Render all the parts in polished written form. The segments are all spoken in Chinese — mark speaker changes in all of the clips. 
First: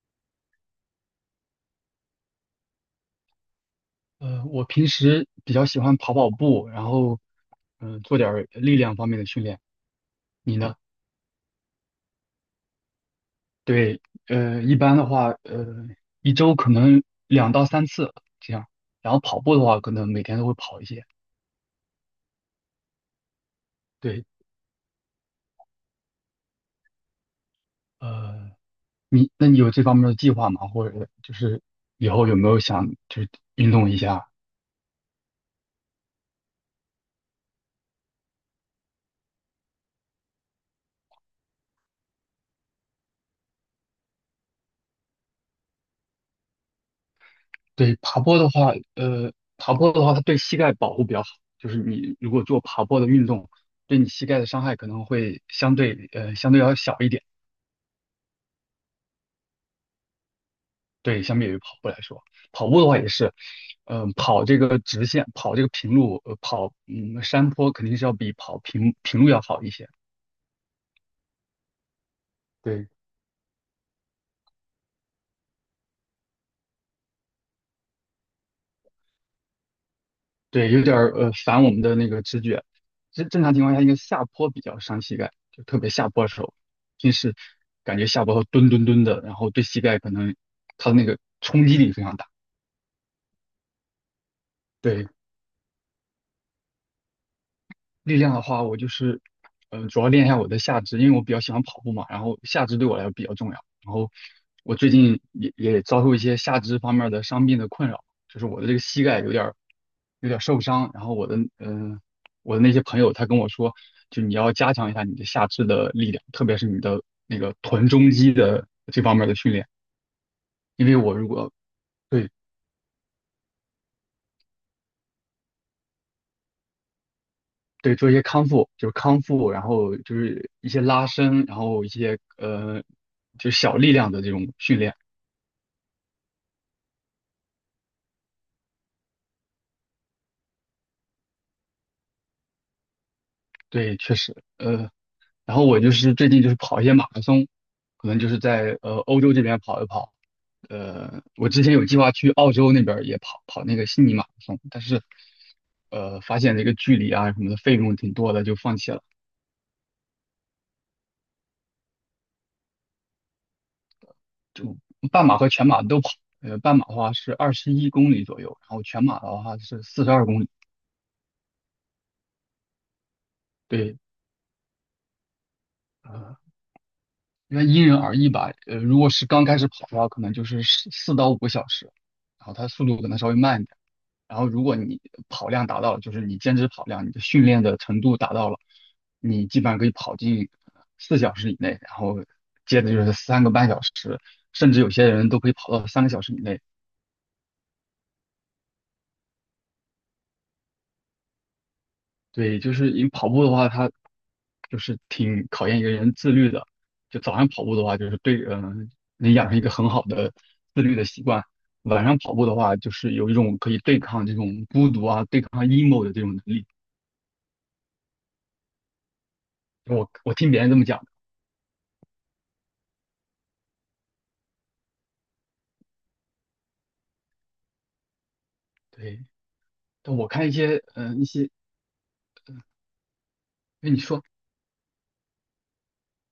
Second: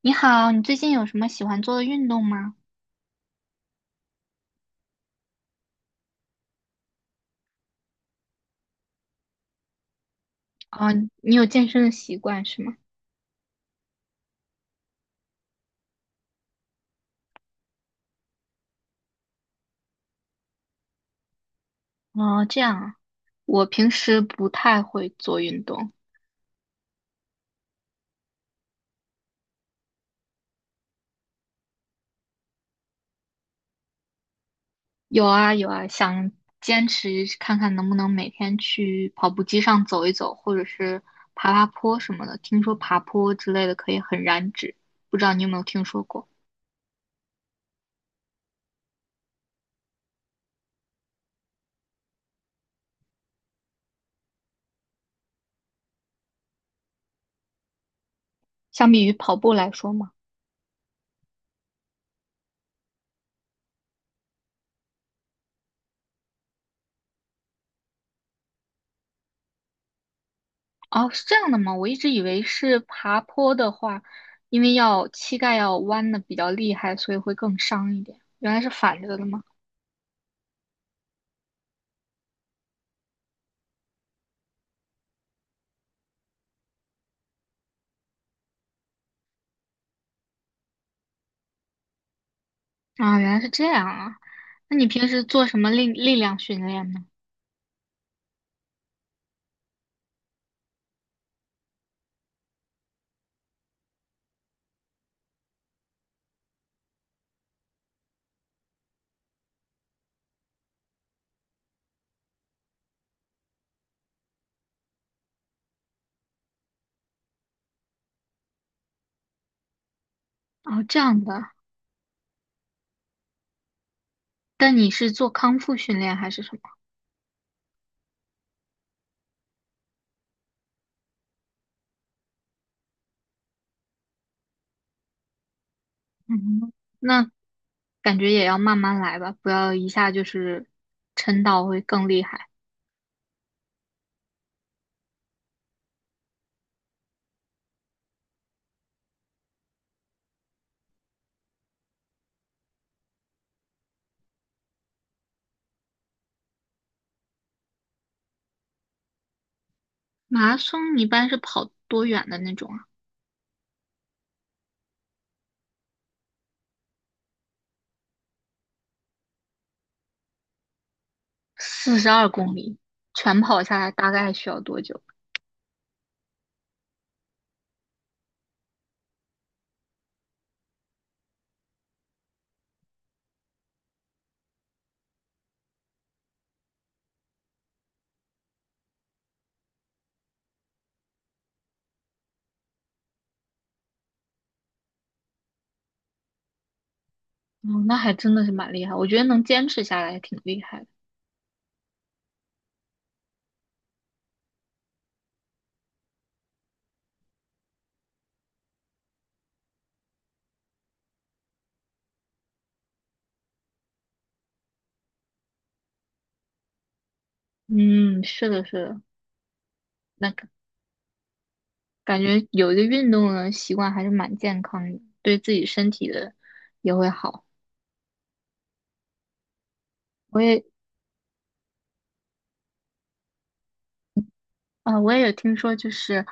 Speaker 1: 你好，你最近有什么喜欢做的运动吗？
Speaker 2: 我平时比较喜欢跑跑步，然后，做点儿力量方面的训练。你呢？
Speaker 1: 哦，你有健身的习惯是吗？
Speaker 2: 对，一般的话，一周可能2到3次这样。然后跑步的话，可能每天都会跑一些。
Speaker 1: 哦，这样啊，我平时
Speaker 2: 对，
Speaker 1: 不太会做运动。
Speaker 2: 呃，那你有这方面的计划吗？或者就是以后有没有想就是运动一下？
Speaker 1: 有啊有啊，想坚持看看能不能每天去跑步机上走一走，或者是爬爬坡什么的。听说爬坡之类的可以很燃脂，不知道你有没有听说过？
Speaker 2: 对，爬坡的话，它对膝盖保护比较好。就是你如果做爬坡的运动，对你膝盖的伤害可能会相对要小一点。
Speaker 1: 相比于跑步来说嘛。
Speaker 2: 对，相比于跑步来说，跑步的话也是，跑这个直线，跑这个平路，跑山坡肯定是要比跑平路要好一些。
Speaker 1: 哦，是这样的吗？我一直以为是
Speaker 2: 对，
Speaker 1: 爬坡的话，因为要膝盖要弯的比较厉害，所以会更伤一点。原来是反着的吗？
Speaker 2: 对，有点儿反我们的那个直觉。正常情况下，应该下坡比较伤膝盖，就特别下坡的时候，平时感觉下坡后蹲蹲蹲的，然后对膝盖可能它的那个冲击力非常大。
Speaker 1: 啊，原来是这样啊。那你
Speaker 2: 对，
Speaker 1: 平时做什么力量训练呢？
Speaker 2: 力量的话，我就是，主要练一下我的下肢，因为我比较喜欢跑步嘛，然后下肢对我来说比较重要。然后我最近也遭受一些下肢方面的伤病的困扰，就是我的这个膝盖有点儿受伤。然后我的那些朋友他跟我说，就你要加强一下你的下肢的力量，特别是你的那个臀中肌的这方面的训练，
Speaker 1: 哦，
Speaker 2: 因为
Speaker 1: 这
Speaker 2: 我
Speaker 1: 样
Speaker 2: 如
Speaker 1: 的。
Speaker 2: 果对。
Speaker 1: 但你是做康复训练还是什么？
Speaker 2: 对，做一些康复，就是康复，然后就是一些拉伸，然后一些就是小力量的这种训练。
Speaker 1: 嗯，那感觉也要慢慢来吧，不要一下就是撑到会更厉害。
Speaker 2: 对，确实，呃，然后我就是最近就是跑一些马拉松，可能就是在欧洲这边跑一跑。我之前有计划去澳洲那边儿也跑跑那个悉尼马拉松，但是发现这个距离啊什么的费用挺多的，就放弃了。
Speaker 1: 马拉松一般是跑多远的那种啊？
Speaker 2: 就半马和全马都跑，半马的话是21公里左右，然后全马的话是42公里。
Speaker 1: 42公里，全跑下来
Speaker 2: 对。
Speaker 1: 大概需要多久？
Speaker 2: 呃因为因人而异吧。如果是刚开始跑的话，可能就是四到五个小时，然后它速度可能稍微慢一点。然后如果你跑量达到了，就是你坚持跑量，你的训练的程度达到了，你基本上可以跑进4小时以内，然后接着就是3个半小时，甚至有些人都可以跑到3个小时以内。
Speaker 1: 哦，那还真的是蛮厉害，我觉得能坚持下来还挺厉害的。
Speaker 2: 对，就是因为跑步的话，它就是挺考验一个人自律的。就早上跑步的话，就是对，能养成一个很好的自律的习惯。晚上跑步的话，就是有一种可以对抗这种孤独啊、对抗 emo 的这种能力。
Speaker 1: 嗯，是的，是的，
Speaker 2: 我
Speaker 1: 那
Speaker 2: 我
Speaker 1: 感
Speaker 2: 听别人这么讲的。
Speaker 1: 感觉有一个运动的习惯还是蛮健康的，对自己身体的也会好。
Speaker 2: 对。但我
Speaker 1: 我
Speaker 2: 看一
Speaker 1: 也
Speaker 2: 些，一些，因为你说
Speaker 1: 我也有听说，就是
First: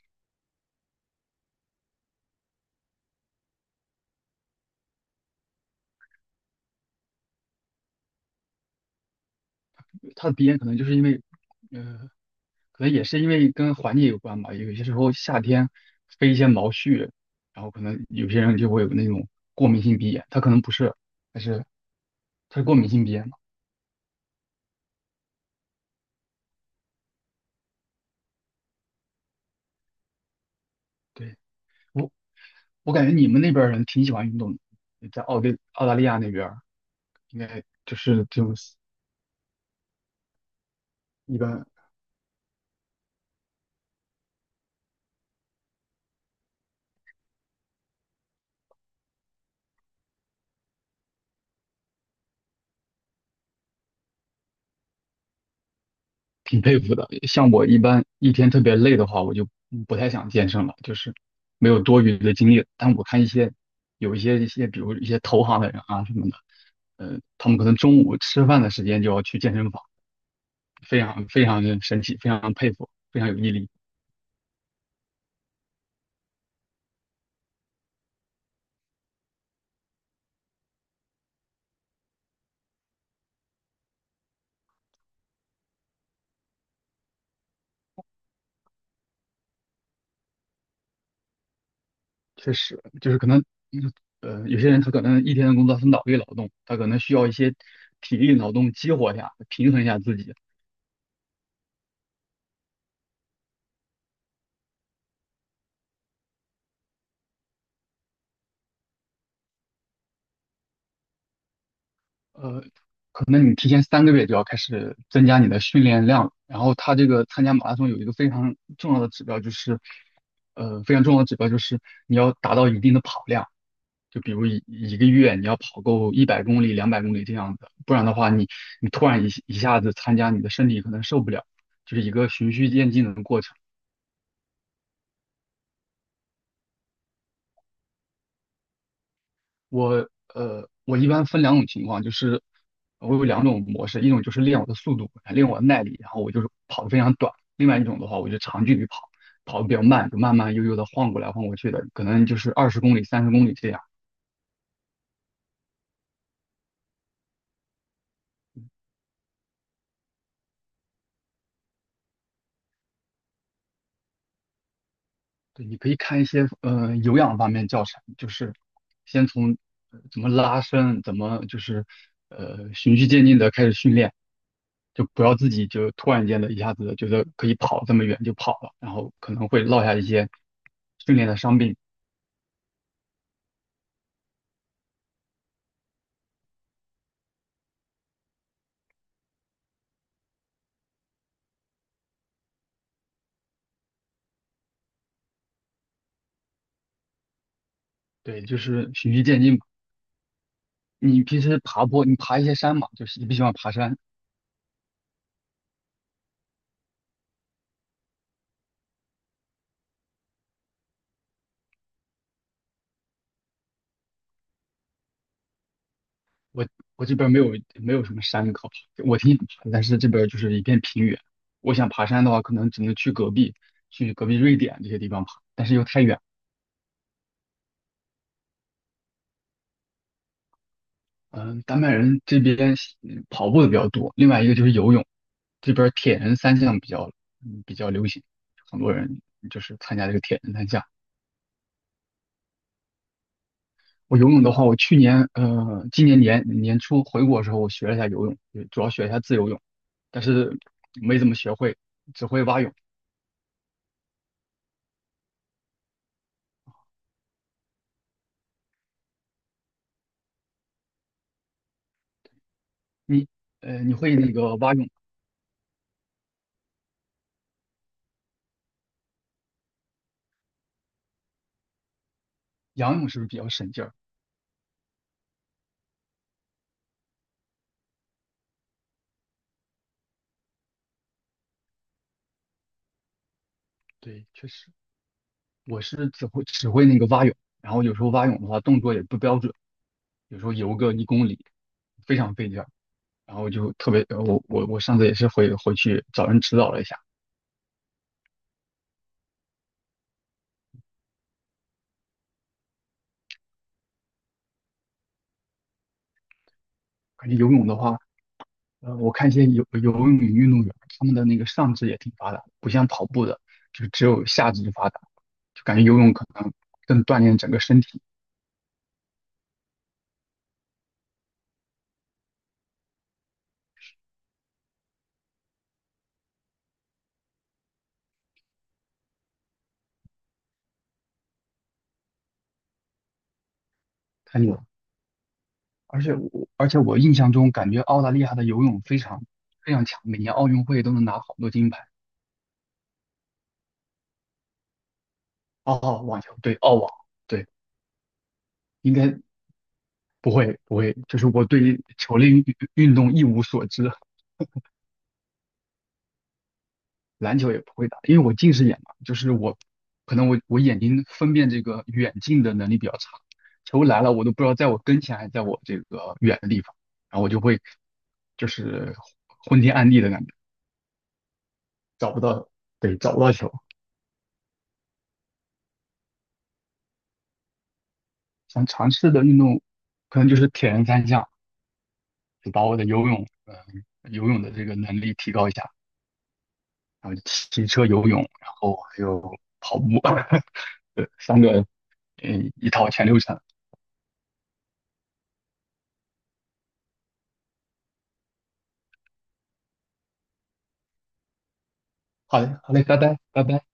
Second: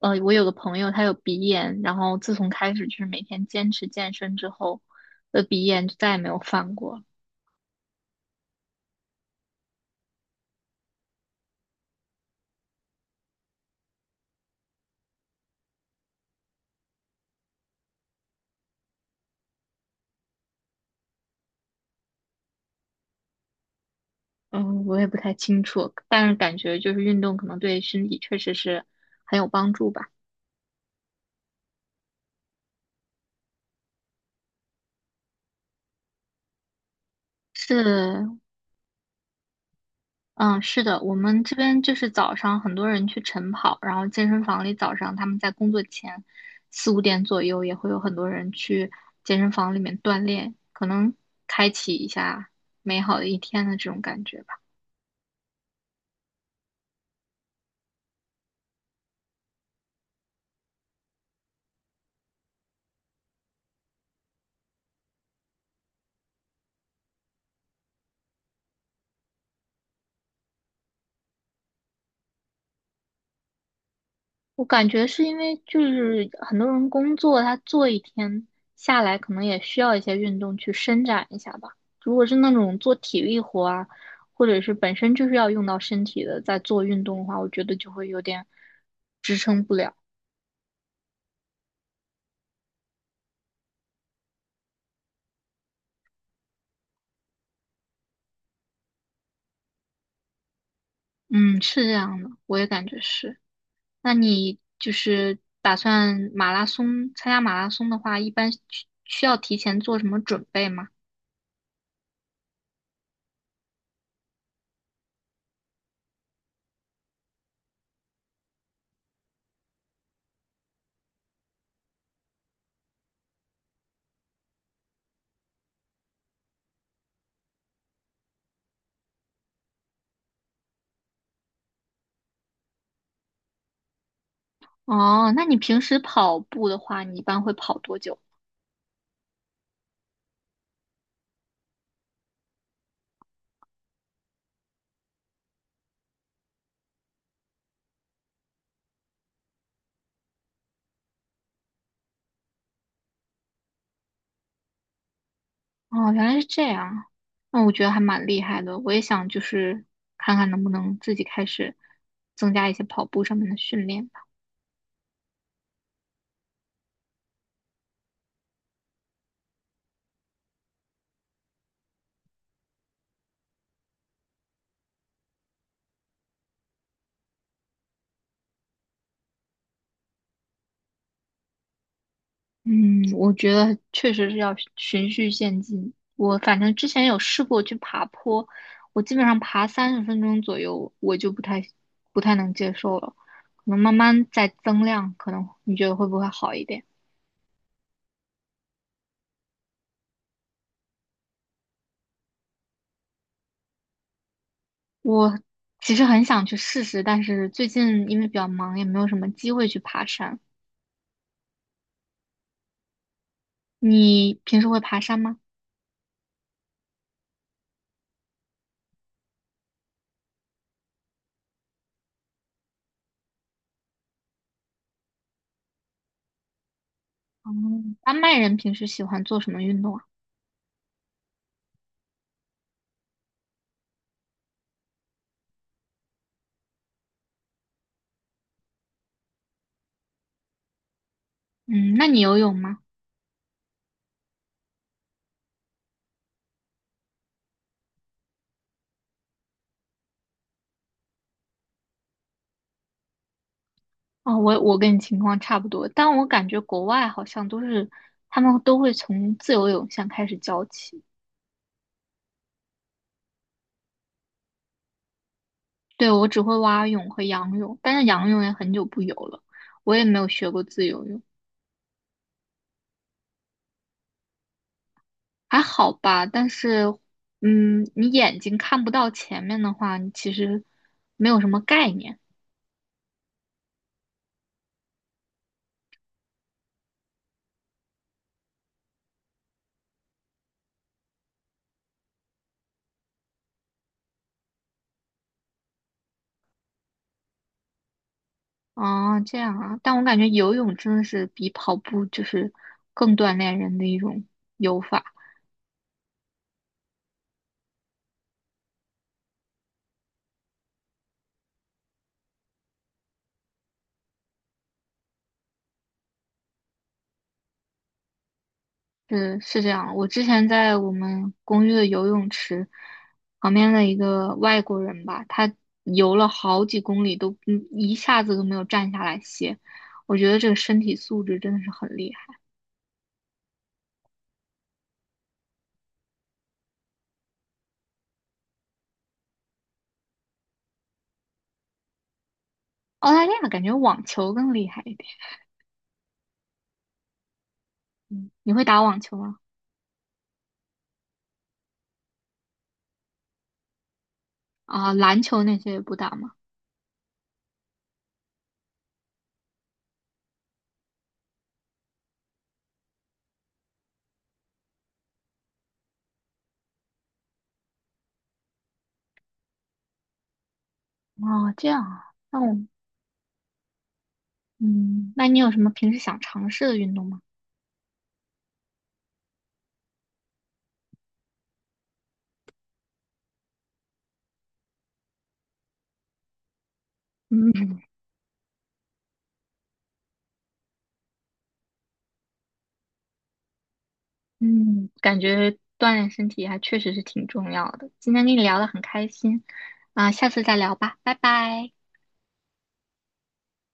Speaker 1: 我有个朋友他有鼻炎，然后自从开始就是每天坚持健身之后，的鼻炎就再也没有犯过。
Speaker 2: 他的鼻炎可能就是因为，呃，可能也是因为跟环境有关吧。有些时候夏天飞一些毛絮，然后可能有些人就会有那种过敏性鼻炎，他可能不是，但是他是过敏性鼻炎嘛。
Speaker 1: 嗯，我也不太清楚，但是感觉就是运动可能对身体确实是很有帮助吧。
Speaker 2: 对，我我感觉你们那边儿人挺喜欢运动的，在澳大利亚那边儿应该
Speaker 1: 是，
Speaker 2: 就是这种
Speaker 1: 嗯，是的，我
Speaker 2: 一
Speaker 1: 们这
Speaker 2: 般
Speaker 1: 边就是早上很多人去晨跑，然后健身房里早上他们在工作前四五点左右也会有很多人去健身房里面锻炼，可能开启一下美好的一天的这种感觉吧。
Speaker 2: 挺佩服的。像我一般一天特别累的话，我就不太想健身了，就是没有多余的精力。但我看一些，比如一些投行的人啊什么的，他们可能中午吃饭的时间就要去健身房，非常非常的神奇，非常佩服，非常有毅力。
Speaker 1: 我感觉是因为就是很多人工作，他做一天下来可能也需要一些运动去伸展一下吧。如果是那种做体力活啊，或者是本身就是要用到身体的，在做运动的话，我觉得就会有点支撑不了。
Speaker 2: 确实，就是可能，嗯有些人他可能一天的工作是脑力劳动，他可能需要一些体力劳动激活一下，平衡一下自己。
Speaker 1: 嗯，是这样的，我也感觉是。那你就是打算马拉松，参加马拉松的话，一般需要提前做什么准备吗？
Speaker 2: 呃，可能你提前3个月就要开始增加你的训练量了。然后他这个参加马拉松有一个非常重要的指标，就是，非常重要的指标就是你要达到一定的跑量，就比如一个月你要跑够100公里、200公里这样子，不然的话你突然一下子参加，你的身体可能受不了，就是一个循序渐进的过程。
Speaker 1: 哦，那你平时跑步的话，你一般会跑多久？
Speaker 2: 我我一般分两种情况，就是我有两种模式，一种就是练我的速度，练我的耐力，然后我就是跑得非常短；另外一种的话，我就长距离跑，跑得比较慢，就慢慢悠悠的晃过来晃过去的，可能就是20公里、30公里这样。
Speaker 1: 哦，原来是这样，那我觉得还蛮厉害的。我也想就是看看能不能自己开始增加一些跑步上面的训练。
Speaker 2: 对，你可以看一些有氧方面教程，就是先从怎么拉伸，怎么就是循序渐进的开始训练，就不要自己就突然间的一下子觉得可以跑这么远就跑了，然后可能会落下一些训练的伤病。
Speaker 1: 嗯，我觉得确实是要循序渐进。我反正之前有试过去爬坡，我基本上爬30分钟左右，我就不太能接受了。可能慢慢再增量，可能你觉得会不会好一点？
Speaker 2: 对，就是循序渐进嘛。你平时爬坡，你爬一些山嘛，就是你不喜欢爬山，
Speaker 1: 我其实很想去试试，但是最近因为比较忙，也没有什么机会去爬山。你平时会爬山吗？
Speaker 2: 我我这边没有什么山可爬，我挺想爬的，但是这边就是一片平原。我想爬山的话，可能只能去隔壁瑞典这些地方爬，但是又太远。
Speaker 1: 哦，丹麦人平时喜欢做什么运动啊？
Speaker 2: 嗯，丹麦人这边跑步的比较多，另外一个就是游泳，这边铁人三项比较流行，很多人就是参加这个铁人三项。
Speaker 1: 嗯，那你游泳吗？
Speaker 2: 我游泳的话，我今年年初回国的时候，我学了一下游泳，主要学一下自由泳，但是没怎么学会，只会蛙泳。
Speaker 1: 哦，我跟你情况差不多，但我感觉国外好像都是他们都会从自由泳先开始教起。
Speaker 2: 你你会那个蛙泳、
Speaker 1: 对，我只会蛙泳和仰泳，但是仰泳也很久不游了，我也没有学过自由泳，
Speaker 2: 仰泳是不是比较省劲儿？
Speaker 1: 还好吧。但是，嗯，你眼睛看不到前面的话，你其实没有什么概念。
Speaker 2: 对，确实，我是只会那个蛙泳，然后有时候蛙泳的话动作也不标准，有时候游个一公里非常费劲儿，然后就特别呃我上次也是回去找人指导了一下。
Speaker 1: 啊。这样啊，但我感觉游泳真的是比跑步就是更锻炼人的一种。游法。
Speaker 2: 感觉游泳的话，我看一些游泳运动员，他们的那个上肢也挺发达的，不像跑步的，就只有下肢发达，就感觉游泳可能更锻炼整个身体。
Speaker 1: 是这样，我之前在我们公寓的游泳池旁边的一个外国人吧，他游了好几公里都一下子都没有站下来歇，我觉得这个身体素质真的是很厉害。
Speaker 2: 太看了。而且我印象中感觉澳大利亚的游泳非常非常强，每年奥运会都能拿好多金牌。
Speaker 1: 澳大利亚感觉网球更厉害一点，
Speaker 2: 哦，网球，对，澳网，对，
Speaker 1: 嗯，你会打
Speaker 2: 应
Speaker 1: 网球
Speaker 2: 该
Speaker 1: 吗？
Speaker 2: 不会不会，就是我对球类运动一无所知，
Speaker 1: 啊，篮球那些也不打吗？
Speaker 2: 篮球也不会打，因为我近视眼嘛，就是我可能我眼睛分辨这个远近的能力比较差，球来了我都不知道在我跟前还是在我这个远的地方，然后我就会就是昏天暗地的感觉，
Speaker 1: 啊，这样啊，
Speaker 2: 找不
Speaker 1: 那我
Speaker 2: 到，对，找不到球。
Speaker 1: 嗯，那你有什么平时想尝试的运动吗？
Speaker 2: 想尝试的运动，可能就是铁人三项，就把我的游泳的这个能力提高一下，然后骑
Speaker 1: 嗯。
Speaker 2: 车、游泳，然后还有跑步，对，三个，一套全流程。
Speaker 1: 嗯，感觉锻炼身体还确实是挺重要的。今天跟你聊得很开心，啊，下次再聊吧，拜拜。
Speaker 2: 好嘞，好嘞，拜拜，拜拜。